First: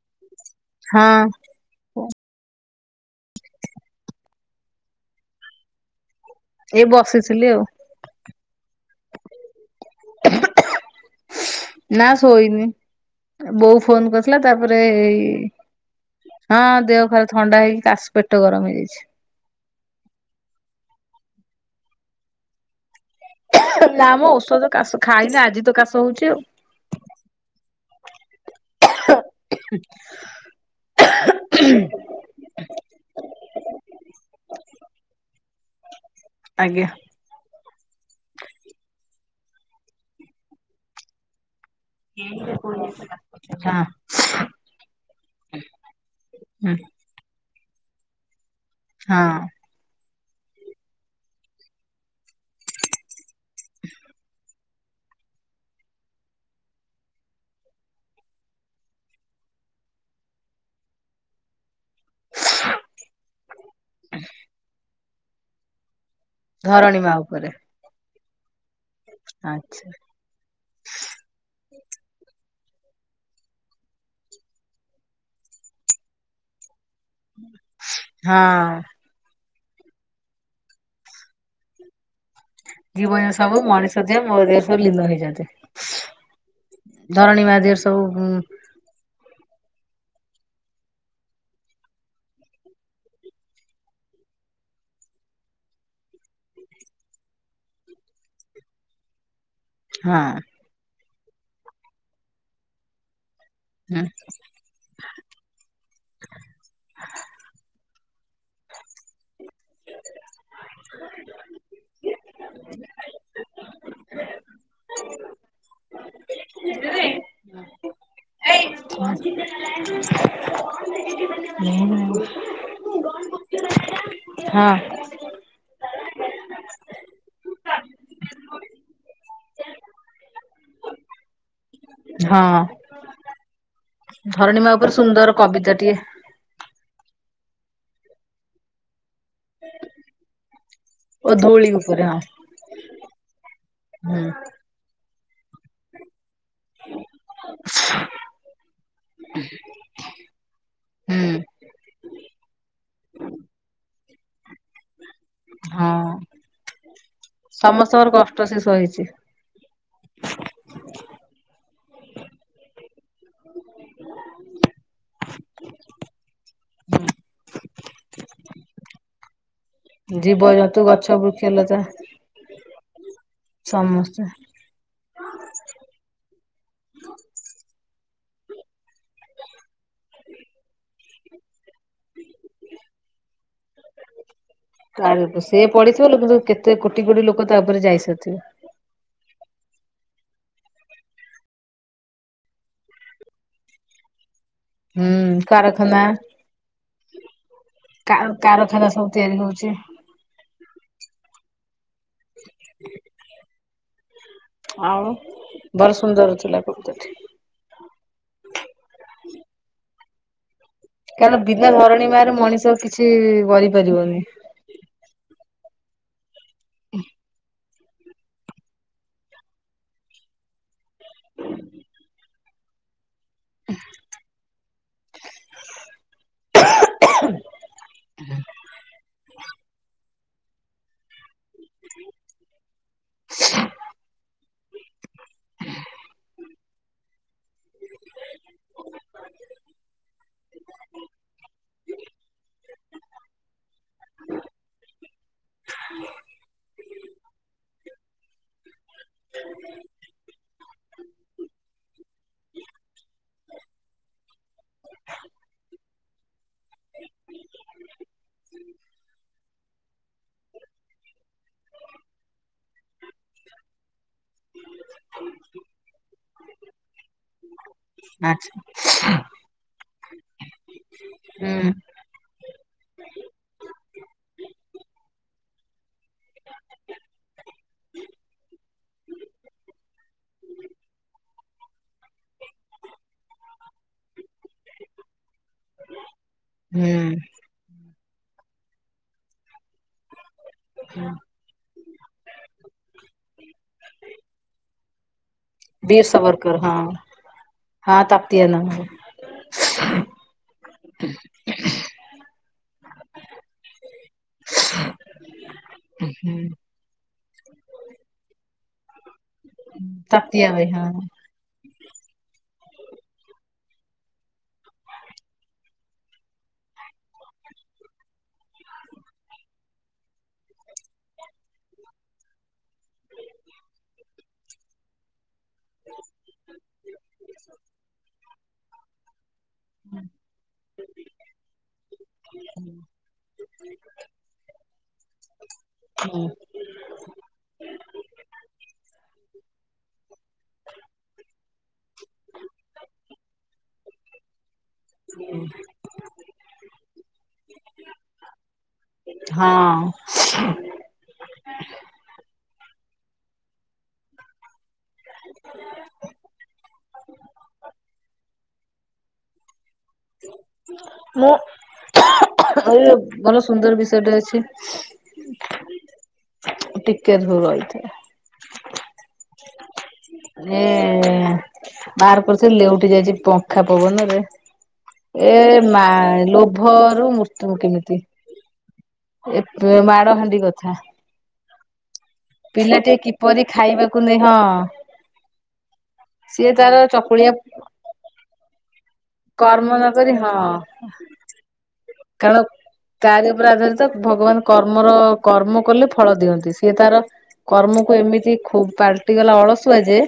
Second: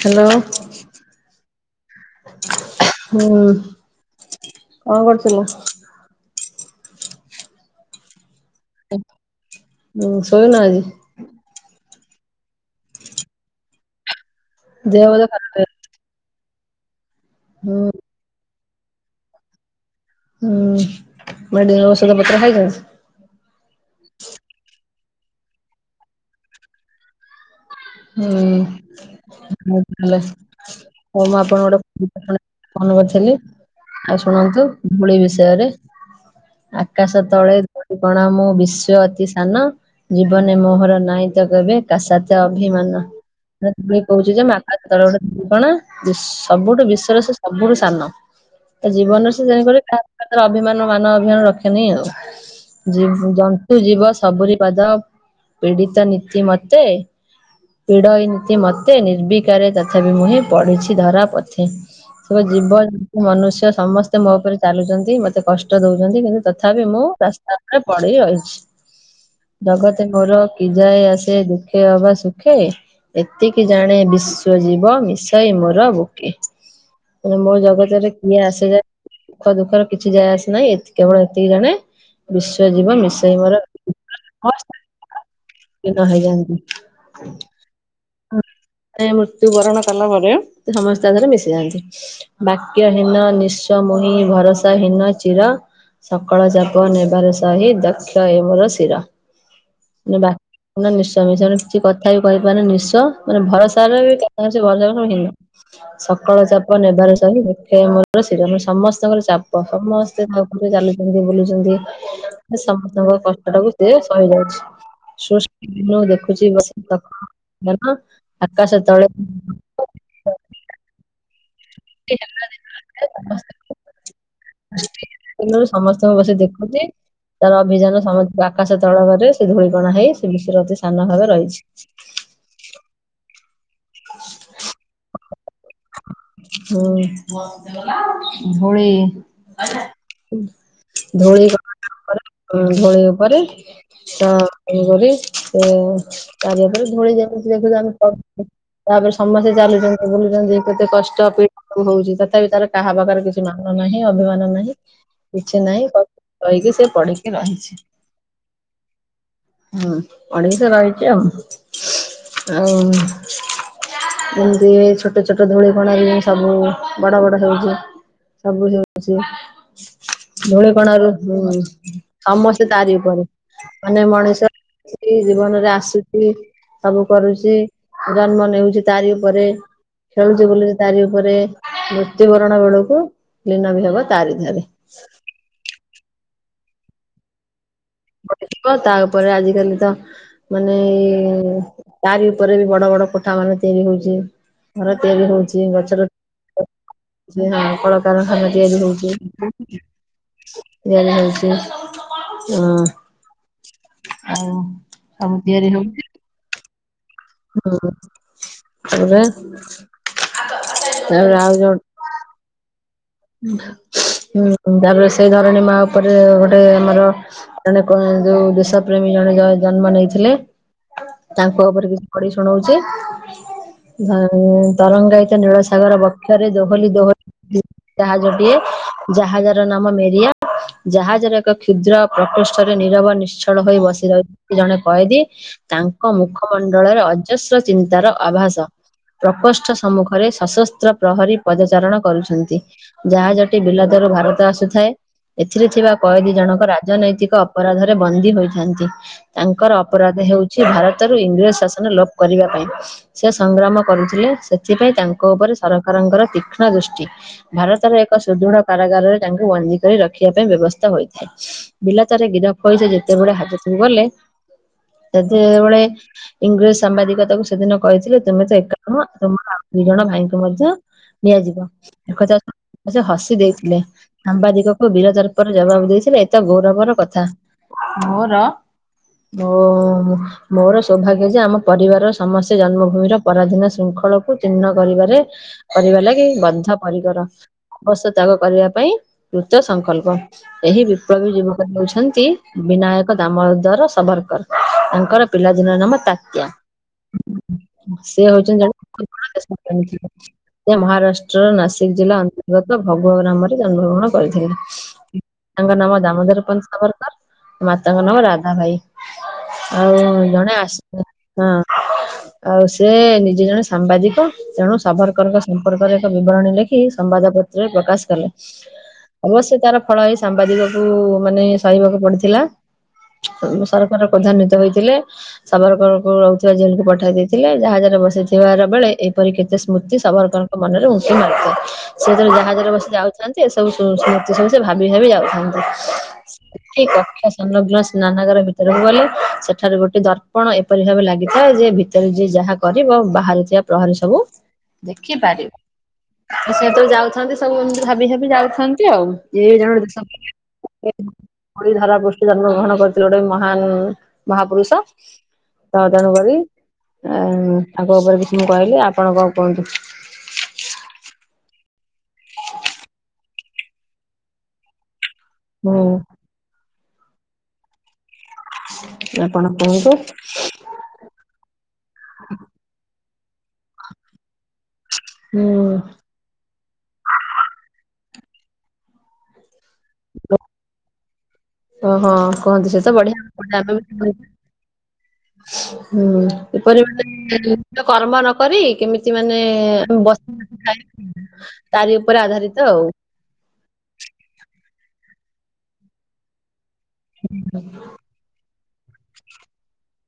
Hello. ହଁ ହୁଁ କଣ କରୁଥିଲ? ଏ ବସିଥିଲି ଆଉ। ହୁଁ ଶୋଇନ ଆଜି? ନା ଶୋଇନି ବୋଉ ଫୋନ କରିଥିଲା ତାପରେ ଦେହ ବୋଧେ ଏଇ ଖରାପ ହେଇ ହଁ ଦେହ ପରା ଥଣ୍ଡା ହୁଁ ହେଇ କାଶ ପେଟ ଗରମ ହେଇଯାଇଛି। ହୁଁ ମେଡିକାଲ ଔଷଧ ପତ୍ର ଖାଇଥିଲ? ନା ମ ଔଷଧ କାଶ ଖାଇନି ଆଜି ତ କାଶ ହଉଛି ଆଉ। ହୁଁ ବହୁତ ଭଲ। ହଉ ମୁଁ ଆପଣଙ୍କ ଗୋଟେ [inaudible] ଫୋନ କରିଥିଲି। ଆଉ ଶୁଣନ୍ତୁ ଧୂଳି ବିଷୟରେ ଆଜ୍ଞା ଆକାଶ ତଳେ ଧୂଳି କଣା ମୁଁ ବିଶ୍ୱେ ଅତି ସାନ ଜୀବନ ମୋହର ନାଇଁ ତ କେବେ କା ସାଥେ ଅ ଅଭିମାନ ହଁ ଧୂଳି କହୁଚି ଯେ ମୁଁ ଆକାଶ ତଳେ ଗୋଟେ ଧୂଳି କଣା ଯେ ହୁଁ ସବୁଠୁ ବିଶ୍ୱରେ ସେ ସବୁଠୁ ସାନ ତା ହଁ ଜୀବନରେ ସେ ଜାଣିପାରେ କା ଅଭିମାନ ମାନ ଅଭିମାନ ରଖେନି ଆଉ। ଜି, ଜନ୍ତୁ ଜୀବ ସବୁରି ବାଦ ପୀଡିତ ନୀତି ମତେ ପୀଡ଼ଇନ୍ତି ମୋତେ ନିର୍ବିକାରେ ତଥାପି ମୁହିଁ ପଢିଛି ଧରା ପଥେ। ସେ ବା ଜୀବ ଜୁ ମନୁଷ୍ୟ ସମସ୍ତେ ମୋ ଉପରେ ଚାଲୁଛନ୍ତି। ମତେ କଷ୍ଟ ଦଉଛନ୍ତି। କିନ୍ତୁ ତଥାପି ଧରଣୀ ମୁଁ ମା ଉପରେ ରାସ୍ତା ଏ ପଡି ରହିଛି। ଆଚ୍ଛା ଜଗତ ମୋର କି ଯାଏ ଆସେ ଦୁଃଖେ ଅବାସ ସୁଖେ, ଏତିକି ଜାଣେ ବିଶ୍ଵ ଜୀବ ମିଶଇ ମୋର ବୁକେ। ମାନେ ମୋ ଜଗତରେ କିଏ ହଁ ଆସେଯାଏ ସୁଖ ଦୁଃଖରେ କିଛି ଯାଏ ଆସେ ନାହିଁ କେବଳ ଏତିକି ଜାଣେ ବିଶ୍ଵ ଜୀବ ଜୀବନ ମିଶେଇ ସବୁ ମୋର, ମଣିଷ ଦେହ ମୋ ଦେହ ସବୁ ଲୀନ ହେଇଛନ୍ତି ଦିନ ହେଇଯାନ୍ତି ଧରଣୀ ମା ଦିଏ ସବୁ ଉଁ। ସେ ମୃତ୍ୟୁ ବରଣ କଲା ପରେ ସେ ସମସ୍ତେ ତା ଧୀଏରେ ମିଶି ଯାଆନ୍ତି। ବାକ୍ୟ ହୀନ ନିସ୍ୱ ମୁହିଁ ଭରସା ହୀନ ଚିର ସକଳ ଚାପ ନେବାର ସହି ଦକ୍ଷ ଏ ମୋର ଶିର। [unintelligible] ହଁ [unintelligible] ସକାଳ ଚାପ ନେବାର ସହି, ବୃକ୍ଷ ମୂଳ ସୀରମ, ସମସ୍ତଙ୍କ ର ଚାପ ସମସ୍ତେ ତା ଉପରେ ଚାଲୁଛନ୍ତି ବୁଲୁଛନ୍ତି ସମସ୍ତଙ୍କ କଷ୍ଟ ସେଟାକୁ ସେ ସହିଯାଉଛି। [unintelligible] ଦେଖୁଚି ବସି [inaudible] ଆକାଶ ତଳେ ହଁ। ରୁ ସମସ୍ତଙ୍କୁ ବସି ଦେଖୁଚି ତାର ଅଭିଯାନ ସମସ୍ତ ଆକାଶ ତଳକରେ ସେ ଧୂଳିକଣା ହେଇ ସେ ବିଶ୍ୱରେ ଅତି ସାନ ଭାବେ ରହିଚି। ହଁ। ଧରଣୀ ମା ଉପରେ ସୁନ୍ଦର କବିତା ଟିଏ। ହୁଁ, ଧଉଳି ଓ ଧୋଉଳି ଗ ଧୂଳି ଉପରେ ହଁ ଧୋଉଳି ଉପରେ ହୁଁ ତ ତେଣୁ କରି ତାରି ଉପରେ ଧୂଳି ଯେମିତି ଦେଖୁଛୁ ଆମେ ତାପରେ ସମସ୍ତେ ଚାଲୁଛନ୍ତି ବୁଲୁଛନ୍ତି କେତେ କଷ୍ଟ ହୁଁ ପୀଡା ହଉଛି ତଥାପି ତାର କାହା ପାଖରେ କିଛି ମାନ ନାହିଁ ଅଭିମାନ ନାହିଁ କିଛି ନାହିଁ କ ହଁ କହିକି ସେ ପଡିକି ରହିଚି। ସମସ୍ତଙ୍କର କଷ୍ଟ ସେ ସହିଛି। ହୁଁ ପଡିକି ତ ରହିଚି ଆଉ। ଆଉ ଯେମିତି ଏଇ ଛୋଟ ଛୋ ଛୋଟ ଧୂଳିିକଣାରୁ ସବୁ ବଡ ବଡ ହଉଚି ସବୁ ହଉଚି। ଜୀବଜନ୍ତୁ ଗଛ ଧୂଳିିକଣାରୁ ହୁଁ ବୃକ୍ଷଲତା ସମସ୍ତେ ତାରି ଉପରେ, ମାନେ ସମସ୍ତେ। ମଣିଷ ସେଇ ଜୀବନରେ ଆସୁଚି ସବୁ କରୁଚି, ଜନ୍ମ ନେଉଚି ତାରି ଉପରେ। ଖେଳୁଛି ବୁଲୁଚି ତାରି ଉପରେ ମୃତ୍ୟୁବରଣ ବେଳକୁ ଲିନ ବି ହବ ତାରି ଧୀଅରେ। କାରି, ସିଏ ପଡିିଥିବ ଲୋ କିନ୍ତୁ କେତେ କୋଟି କୋଟି ଲୋକ ତାକଉପରେ ଯାଇସାରିଥିବେ। କ ତା ଉପରେ ଆଜିକାଲି ତ ମାନେ ଏ ତାରି ଉପରେ ବି ବଡ ବଡ କୋଠା ମାନେ ତିଆରି ହଉଚି। ଘର ହୁଁ ତିଆରି ହଉଚି କାରଖାନା ଗଛର ଯେ ହଁ କଳକାରଖାନା ତିଆରି କାରଖାନା ସବୁ ତିଆରି ହଉଛି ହଉଚି। ତିଆରି ହଉଚି। ହଁ। ଆଉ ଆଉ ସବୁ ତିଆରି ଭଲ ହଉଛି ସୁନ୍ଦର ଥିଲା କବିତା ଟି। ହୁଁ ହୁଁ। ତା ପରେ କାରଣ ବିନା ଧରଣୀ ମାର ମଣିଷ କି ଉ ହୁଁ ତାପରେ ସେଇ ଧରଣୀ ମା ଉପରେ ଗୋଟେ ଆମର ଏନା କଣ ଯୋଉ ଦେଶ ପ୍ରେମୀ ଜଣେ ଜ ଜନ୍ମ ନେଇଥିଲେ। ତାଙ୍କ ଉପରେ କିଛି ପଡ଼ି ଶୁଣଉଚି। ଧ ତରଙ୍ଗାଇ ତ ନୀଳସାଗର ବକ୍ଷରେ ଦୋହଲି ଦୋହ ଜାହାଜ ଟିଏ। ଜାହାଜ ର ନାମ ମେରିଆ। ଜାହାଜର ଏକ କ୍ଷୁଦ୍ର ପ୍ରକୃଷ୍ଠରେ ନିରବ ନିଶ୍ଚଳ ହୋଇ ବସି ରହି ଜଣେ କଏଦି। ତାଙ୍କ ମୁଖମଣ୍ଡଳରେ ଅଜସ୍ର ଚିନ୍ତାର ଆଭାସ। ପ୍ରକୋଷ୍ଠ ସମ୍ମୁଖରେ ସଶସ୍ତ୍ର ପ୍ରହରୀ ପଦାଚାରଣ କରୁଛନ୍ତି। ଯାହାଜଟି ବିଲତରୁ ଭାରତ ଆସୁଥାଏ। ଏଥିରେ ଥିବା କଏଦୀ ଜଣଙ୍କ ରାଜନୈତିକ ଅପରାଧରେ ବନ୍ଦୀ ହୋଇଥାନ୍ତି। ତାଙ୍କର ଅପରାଧ ହେଉଛି ଭାରତରୁ ଇଂରେଜ ଶାସନ ଲୋପ କରିବା ପାଇଁ ସେ ସଂଗ୍ରାମ କରୁଥିଲେ ସେଥିପାଇଁ ତାଙ୍କ ଉପରେ ସରକାରଙ୍କର ତୀକ୍ଷ୍ଣ ଦୃଷ୍ଟି। ଭାରତର ଏକ ସୁଦୃଢ କାରାଗାରରେ ତାଙ୍କୁ ବନ୍ଦୀ କରି ରଖିବା ପାଇଁ ବ୍ୟବସ୍ଥା ହୋଇଥାଏ। ବିଲାତରେ ଗିରଫ ହୋଇ ସେ ଯେତେବେଳେ ହାଜତକୁ ଗଲେ। ସେତେ ବେଳେ ଇଂରେଜ ସାମ୍ବାଦିକ ତାକୁ ସେଦିନ କହିଥିଲେ ତୁମେ ତ ଆଚ୍ଛା ଏକା ନୁହଁ ତମର ଆଉ ଦି ଜଣ ଭାଇଙ୍କୁ ମଧ୍ୟ ନିଆଯିବ। ହୁଁ ଏକଥା ସେ ହସି ଦେଇଥିଲେ। ସାମ୍ବାଦିକ କୁ ବୀର ତର୍ପରେ ଜବାବ ଦେଇଥିଲେ ଏତ ଗୌରବର କଥା ମୋର ମୋ ହ ମୋର ସୌଭାଗ୍ୟ ଯେ ଆମ ପରିବାର ସମସ୍ତେ ଜନ୍ମଭୂମିର ପରାଧୀନ ଶୃଙ୍ଖଳକୁ ଚିହ୍ନ କରିବାରେ କରିବା ଲାଗି ବନ୍ଦ ହୁଁ ପରିକର ବଶ ତ୍ୟାଗ କରିବା ପାଇଁ ଦୃତ ସଂକଳ୍ପ ଏହି ବିପ୍ଳବୀ ଯୁବ କ ହଉଛନ୍ତି ବିନାୟକ ଦାମୋଦର ସବରକର ତାଙ୍କର ପିଲାଦିନର ନାମ ବୀର ତାତ୍ୟା। ସବରକର ହଁ ହଁ ସେ ତାତିଆ ହଉଛନ୍ତି ନାମ ଜଣେ [unintelligible] ସେ ମହାରାଷ୍ଟ୍ରର ନାସି [unintelligible] ଜିଲ୍ଲା ଅନ୍ତର୍ଗତ ଭଗବ ଗ୍ରାମରେ ଜନ୍ମଗ୍ରହଣ କରିଥିଲେ। ତାଙ୍କ ନାମ ଦାମୋଦର ପନ୍ତ ସାବରକର ମାତାଙ୍କ ନାମ ରାଧା ବାଇ। ଆଉ ତାତିଆ ଜଣେ ଭାଇ ହଁ ଆସିବେ ହଁ। ଆଉ ସେ ନିଜେ ଜଣେ ସାମ୍ବାଦିକ, ତେଣୁ ସବରକରଙ୍କ ସମ୍ପର୍କରେ ଏକ ବିବରଣୀ ଲେଖି ସମ୍ବାଦପତ୍ରରେ ପ୍ରକାଶ କଲେ। ଅବଶ୍ୟ ତାର ଫଳ ଏଇ ସାମ୍ବାଦିକକୁ ମାନେ ସହିବାକୁ ପଡିଥିଲା। ସରକାର ପ୍ରାଧାନ୍ବିତ ହୋଇଥିଲେ। ସାବରକରକୁ ରହୁଥିବା ଜେଲକୁ ପଠାଇ ଦେଇଥିଲେ, ଜାହାଜରେ ବସିଥିବାର ବେଳେ ଏ ପରି କେତେ ସ୍ମୃତି ସବରକରଙ୍କ ମନରେ ଉଙ୍କି ମାରିଥିଲା। ଯେତେବେଳେ ଜାହାଜରେ ବସି ଯାଉଥାନ୍ତି ଏ ସବୁ ସୁ ସ୍ମୃତି ସବୁ ସେ ଭାବି ଭାବି ଯାଉଥାନ୍ତି। ହଁ। ଉଠି କକ୍ଷା ସଂଲଗ୍ନ ସ୍ନାନାଗର ଭିତରକୁ ଗଲେ ସେଠାରେ ଗୋଟେ ଦର୍ପଣ ଏପରି ଭାବେ ଲାଗି ଯେ ଭିତରେ ଯିଏ ଯାହା କରିବ ବାହାରୁ ଥିବା ପ୍ରହରି ସବୁ ଦେଖିପାରିବ। ସେ ଯେତେବେଳେ ଯାଉଥାନ୍ତି ସବୁ ଏମିତି ଭାବି ଭାବି ଯାଉଥାନ୍ତି ଆଉ, ଏଇ ଜଣ ହଁ [unintelligible] ଧରା ପୃଷ୍ଟି ଜନ୍ମ ଗ୍ରହଣ କରିଥିଲେ ଗୋଟେ ମହାନ ମହାପୁରୁଷ ତ ତେଣୁ କରି ଉ ତାଙ୍କ ଉପରେ କିଛି ମୁଁ କହିଲି ଆପଣ କଣ କୁହନ୍ତୁ? ମୁଁ ଏ ଭଲ ସୁନ୍ଦର ବିଷୟଟେ ଅଛି। ହୁଁ ଟିକେ ଝୁଅ ରହିଥା। ଆପଣ କୁହନ୍ତୁ। ଏ ବାହାର କରୁଥିଲି ଲେଉଟି ଯାଇଛି ପଙ୍ଖା ପବନରେ ଏ ହୁଁ ମା ଲୋଭରୁ ମୃତ୍ୟୁ କେମିତି। ଏତେ ମାଡ଼ହାଣ୍ଡି କଥା। ସେ ହଁ କହନ୍ତି ସେ ତ ପିଲାଟିଏ ବଢିଆ କିପରି ଖାଇବାକୁ ନେଇ [unintelligible] ହଁ ହୁଁ ସିଏ ତାର ଏପରି ଚକୁଳିଆ ମାନେ କର୍ମ ନ କରି କେମିତି ମାନେ କର୍ମ ନ କରି ହଁ ବସି ବସି ଖାଇବା [unintelligible] ତାରି ଉପରେ କାରଣ ଆଧାରିତ ଆଉ। ତାରି ଉପରେ ଆଧାରିତ ଭଗବାନ କର୍ମର କର୍ମ କଲେ ଫଳ ଦିଅନ୍ତି ସିଏ ତାର କର୍ମକୁ ଏମିତି ଖୁବ୍ ପାଲଟିଗଲା ଅଳସୁଆ ଯେ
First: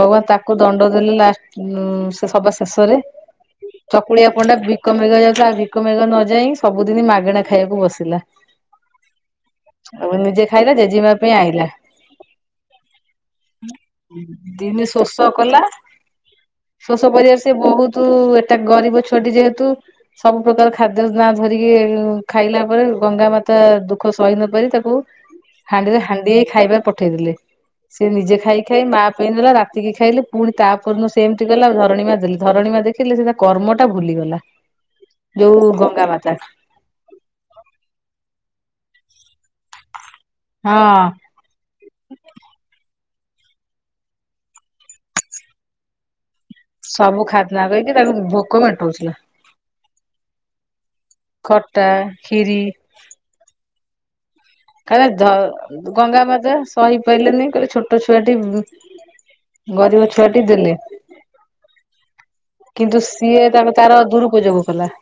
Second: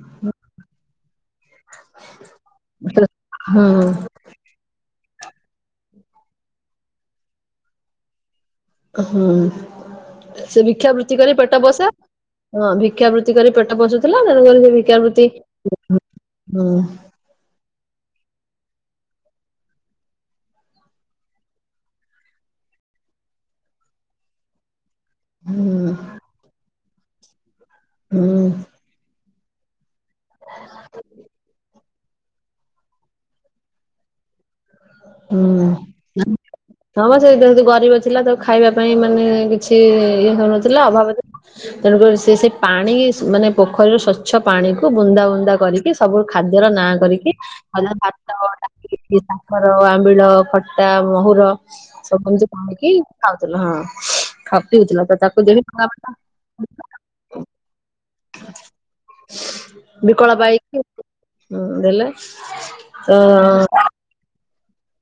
ଭଗବାନ ତାକୁ ଦଣ୍ଡ ଦେଲେ ଲାଷ୍ଟ ଉ ସେ ସବା ଶେଷରେ ହୁଁ କୁଳିଆ ପଣ୍ଡା ଭିକ ମାଗିବାକୁ ଯାଉଥିଲା ଆଉ ଭିକ ମାଗିବାକୁ ନ ଯାଇ ସବୁଦିନ ମାଗେଣା ଖାଇବାକୁ ବସିଲା। ହୁଁ ଆଉ ନିଜେ ସେ ଖାଇଲା ଜେଜେମା ଭିକ୍ଷାବୃତ୍ତି ପାଇଁ କରି ପେଟ ଆଇଲା ପୋଷେ ହଁ ଭିକ୍ଷାବୃତ୍ତି କରି ପେଟ ପୋଷୁଥିଲା ତେଣୁକରି ସେ ଦିନେ ଶୋଷ ଭିକ୍ଷାବୃତ୍ତି କଲା ଶୋଷ ପରିବେଶ ବହୁତୁ, ଏଟା ଗରିବ ଛୁଆଟି ଯେହେତୁ, ସବୁ ସବୁ ପ୍ରକାର ଖାଦ୍ୟର ନାଁ ଧରିକି ଖାଇଲା ପରେ ଗଙ୍ଗା ମାତା ଦୁଃଖ ସହି ନ ପାରି ତାକୁ ହୁଁ ହାଣ୍ଡିରେ ହାଣ୍ଡିଏ ଖାଇବା ପଠେଇଦେଲେ, ସେ ନିଜେ ହୁଁ। ଖାଇ ଖାଇ ମା ପାଇଁ ନେଲା ରାତି ସେତିକି ଖାଇଲେ ପୁଣି ତାପରଦିନ ସେମିତି ଗଲା ଧରଣୀମା ଦେଲେ, ଧରଣୀମା ଦେଖିଲେ ସେ ତା କର୍ମଟା ଭୁଲିଗଲା। ଯୋଉ ହୁଁ। ଗଙ୍ଗା ମାତା ହଁ ମ ସେ ଯେହେତୁ ଗରିବ ଥିଲା ତାକୁ ଖାଇବା ପାଇଁ ମାନେ କିଛି ଇଏ ହଉନଥିଲା ହଁ ଅଭାବ ଥିଲା। ତେଣୁକରି ସେ ସେ ପାଣି ମାନେ ପୋଖରୀର ସ୍ଵଚ୍ଛ ପାଣିକୁ ବୁନ୍ଦା ବୁନ୍ଦା କରିକି ସବୁ ଖାଦ୍ୟର ନାଁ ସବୁ କରିକି ଖାଦନା କହିଲା କରିକି ତାକୁ ଭାତ, ଭୋକ ଡାଲି ମେଣ୍ଟଉଥିଲା ଖର ଆମ୍ବିଳ, ଖଟା, ମହୁର ଖଟା ସବୁ ଖିରି ଯେମିକି ଖାଉଥିଲା ହଁ। ଖା ପିଉଥିଲା ତ ଦ ତାକୁ ଦେଖି ଗଙ୍ଗା ମାତା ସହି ପାରିଲେନି, କହିଲେ ଛୋଟ ଛୋଟ ଛୁଆଟି, ଗରିବ ଛୁଆଟି ଦେଲେ। ହୁଁ ଦେଲେ। କିନ୍ତୁ ତ ସିଏ ତାକୁ ତାର ଦୂରୁପଯୋଗ କଲା।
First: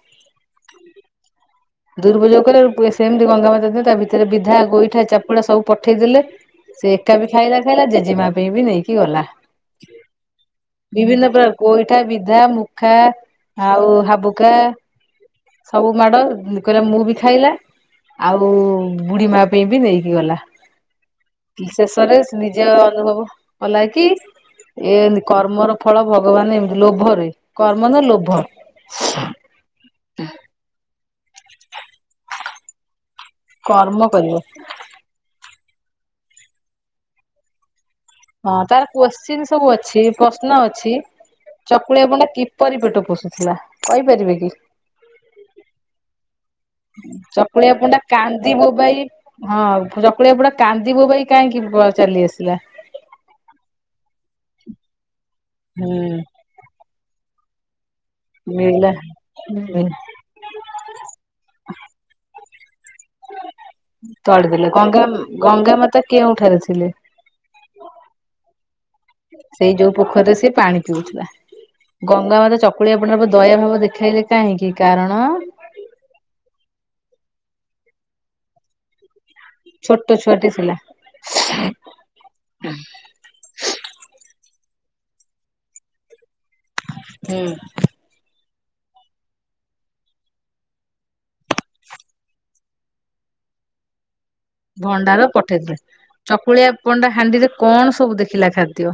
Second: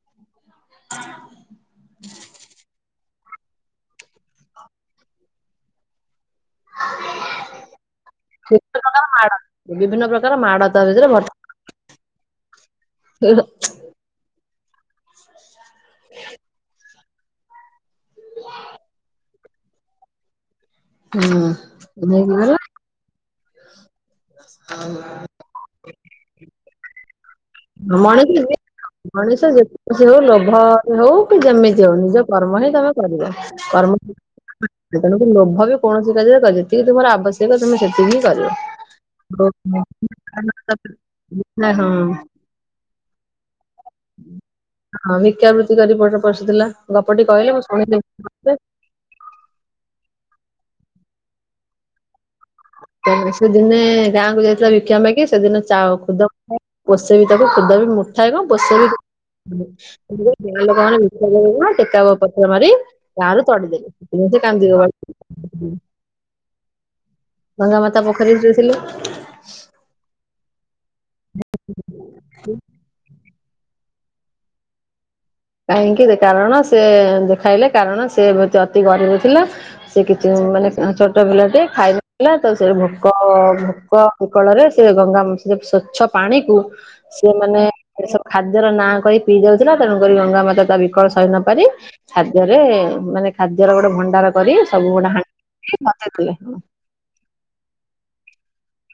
ଦୁରୁପଯୋଗ କଲେ, [unintelligible] ସେମିତି ଗଙ୍ଗା ମାତା ଦିନେ ତା ଭିତରେ ବିଧା, ଗୋଇଠା, ଚାପୁଡା ସବୁ ପଠେଇଦେଲେ। ସେ ଏକା ବି ଖାଇଲା ଖାଇଲା, ଜେଜେମା ପାଇଁ ବି ବିଭିନ୍ନ ନେଇକି ପ୍ରକାର ଗଲା, ମାଡ଼ ବିଭିନ୍ନ ପ୍ରକାର ମାଡ଼ ତା ଭିତରେ ବିଭିନ୍ନ ଭର୍ତ୍ତି ପ୍ର ଗୋଇଠା, ବିଧା, ମୁଖା ଆଉ ହାବୁକା ସବୁ ମାଡ଼ କହିଲା ମୁଁ ବି ଖାଇଲା ଆଉ ବୁଢୀ ମା ସିଏ ବି ନେଇକି ଗଲା, କି ଶେଷରେ ହୁଁ ନିଜେ ଅନୁଭବ କଲା କି ଏମତି କର୍ମର ଫଳ ଭଗବାନ ଏମିତି ଲୋଭରେ କର୍ମ ନୁହଁ ଲୋଭ। ସେ ଯୋଉ ଲୋଭରେ ହଉ, କି ଯେମିତି ହଉ, ନିଜ କର୍ମ ହିଁ ତମେ କରିବ କର୍ମ ତେଣୁ ଲୋଭରେ କୌଣସି କାର୍ଯ୍ୟ କରିବନି, ଯେତିକି ତୁମର ଆବଶ୍ୟକ ତୁମେ ସେତିକି କରିବ। ହଁ ତାର କୋଶ୍ଚିନ ହଁ ସବୁ ଅଛି, ପ୍ରଶ୍ନ ଅଛି, ଚକୁଳିଆ ପଣ୍ଡା କି କିପରି ପେଟ ପୋଷୁଥିଲା, କହିପାରିବେ କି? ହଁ ଭିକ୍ଷାବୃତ୍ତି କରି ପେଟ ପୋଷୁଥିଲା। ଗପଟି କହିଲେ ମୁଁ ଚକୁଳିଆ ପଣ୍ଡା ଶୁଣିିଲି। କାନ୍ଦି ବୋବାଇ ହଁ ଚକୁଳିଆ ପଣ୍ଡା କାନ୍ଦି ବୋବାଇ କାହିଁକି ଚାଲି ଆସିଲା? ସେଦିନେ ଗାଁକୁ ଯାଇଥିଲା ଭିକ୍ଷା ମାଗି, ସେଦିନ ଚା ହୁଁ ଖୁଦ ପୋଷେ ବି ତାକୁ ଖୁଦ ବି ମୁଠାଏ କଣ ପୋଷେ ମିଳିଲା ବି ଲୋକ ମାନେ ଭିକ୍ଷା ଦେବେ କଣ, ଟେକା ଓ ପଥର ମାରି ଗାଁରୁ ଦଡି ତଳିଦେଲେ ଗଙ୍ଗା ଦେଲେ। ଗଙ୍ଗା ମାତା କେଉଁଠାରେ ଥିଲେ? ଗଙ୍ଗା ମାତା ପୋଖରୀରେ ଶୋଇଥିଲେ। ସେଇ ଯୋଉ ପୋଖରୀରେ ସିଏ ପାଣି ପିଉଥିଲା, ଗଙ୍ଗା ମାତା ଚକୁଳିଆ ପଣ୍ଡା ପ୍ରତି ଦୟାଭାବ ଦେଖାଇଲେ କାହିଁକି? କାରଣ କାହିଁକି କାରଣ ସେ ଦେଖାଇଲେ କାରଣ ସେ ସିଏ ଅତି ଗରିବ ଥିଲା, ସେ ଛୋଟ କିଛି ଛୁଆଟି ମାନେ ଥିଲା। ଛୋଟ ପିଲାଟି ଖାଇନଥିଲା, ତ ସେ ଭୋକ ଭୋକ ବିକଳରେ ସେ ଗଙ୍ଗା ସ୍ଵଚ୍ଛ ପାଣିକୁ, ସେ ମାନେ ଏ ସବୁ ଖାଦ୍ୟର ନାଁ କହି ପିଇ ଯାଉଥିଲା, ତେଣୁ ଗଙ୍ଗା ମାତା ତା ବିକଳ ସହି ନ ପାରି, ଖାଦ୍ୟରେ ମାନେ ଖାଦ୍ୟର ଗୋଟେ ଭଣ୍ଡାର କରି ସବୁ ଗୋଟେ ଭଣ୍ଡାର ପଠେଇଥିଲେ ହାଣ୍ଡିରେ ପଠେଇଥିଲେ। ଚକୁଳିଆ ପଣ୍ଡା ହାଣ୍ଡିରେ କଣ ସବୁ ଦେଖିଲା ଖାଦ୍ୟ?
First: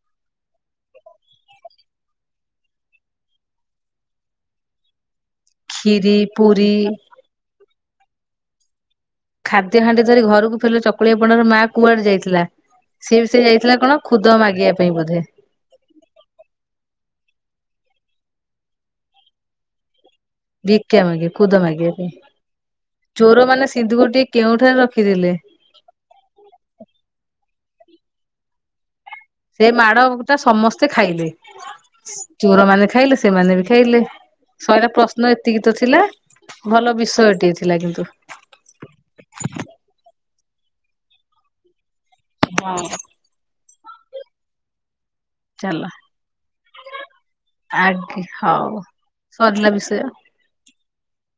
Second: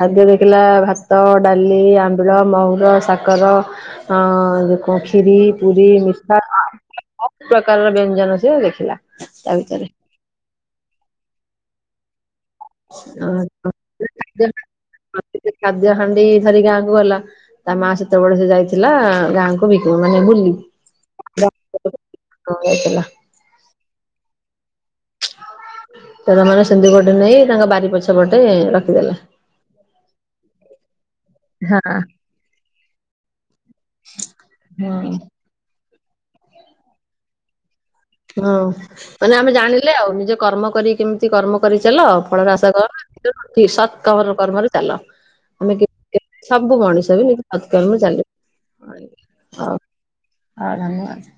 ଖାଦ୍ୟ ଦେଖିଲା ଭାତ, ଡାଲି, ଆମ୍ବିଳ, ମହୁର, ସାକର ହଁ କଣ ଖିରୀ? ପୁରୀ ଖିରି ମିଠା ପୁରୀ ସବୁ ପ୍ରକାର ବ୍ୟଞ୍ଜନ ସେ ଦେଖିଲା। ତା ଖାଦ୍ୟ ଭିତରେ ହାଣ୍ଡି ଧରି ଘରକୁ ଫେରିଲା ଚକୁଳିଆ ପଣ୍ଡା ର ମା କୁଆଡେ ଯାଇଥିଲା? ସିଏ ବି ସେ ଯାଇଥିଲା କଣ ଖୁଦ ମାଗିବା ପାଇଁ ବୋଧେ? ଖାଦ୍ୟ ହାଣ୍ଡି ଧରି ଗାଁକୁ ଗଲା। ତା ମା ସେତେବେଳେ ଯାଇଥିଲା, ଗାଁ ଙ୍କୁ ମାନେ ବୁଲିି। ଭିକ୍ଷା ମାଗି ଖୁଦ ମାଗିବା ପାଇଁ ଚୋର ମାନେ ସିନ୍ଦୁକ ଟିଏ କେଉଁ ଠାରେ ରଖିଥିଲେ? ଚୋରମାନେ ସିନ୍ଦୁକ ଟେ ନେଇ ତାଙ୍କ ବାରି ପଛ ପଟେ ରଖିଦେଲେ। ସେ ମାଡ ଟା ସମସ୍ତେ ଖାଇଲେ। ଚୋର ମାନେ ଖାଇଲେ ସେମାନେ ବି ଖାଇଲେ ଶହେଟା ହୁଁ। ପ୍ରଶ୍ନ ଏ ଏତିକ ତ ଥିଲା ଭଲ ବିଷୟଟିଏ ଥିଲା କିନ୍ତୁ। ହଁ ମାନେ ଆମେ ଜାଣିଲେ ଆଉ ନିଜେ କର୍ମ କରି କେମିତି କର୍ମ କରି ଚାଲ ଫଳରେ ଆଶା ହଁ କରନା। ତେଣୁ ଠି ସତ୍ [unintelligible] କର୍ମରେ ଚାଲ ଆମେ [unintelligible] ସବୁ ମଣିଷ ବି ନି ଆଜ୍ଞା ହଉ ସରିଲା ବିଷୟ। ହଉ ଧନ୍ୟବାଦ।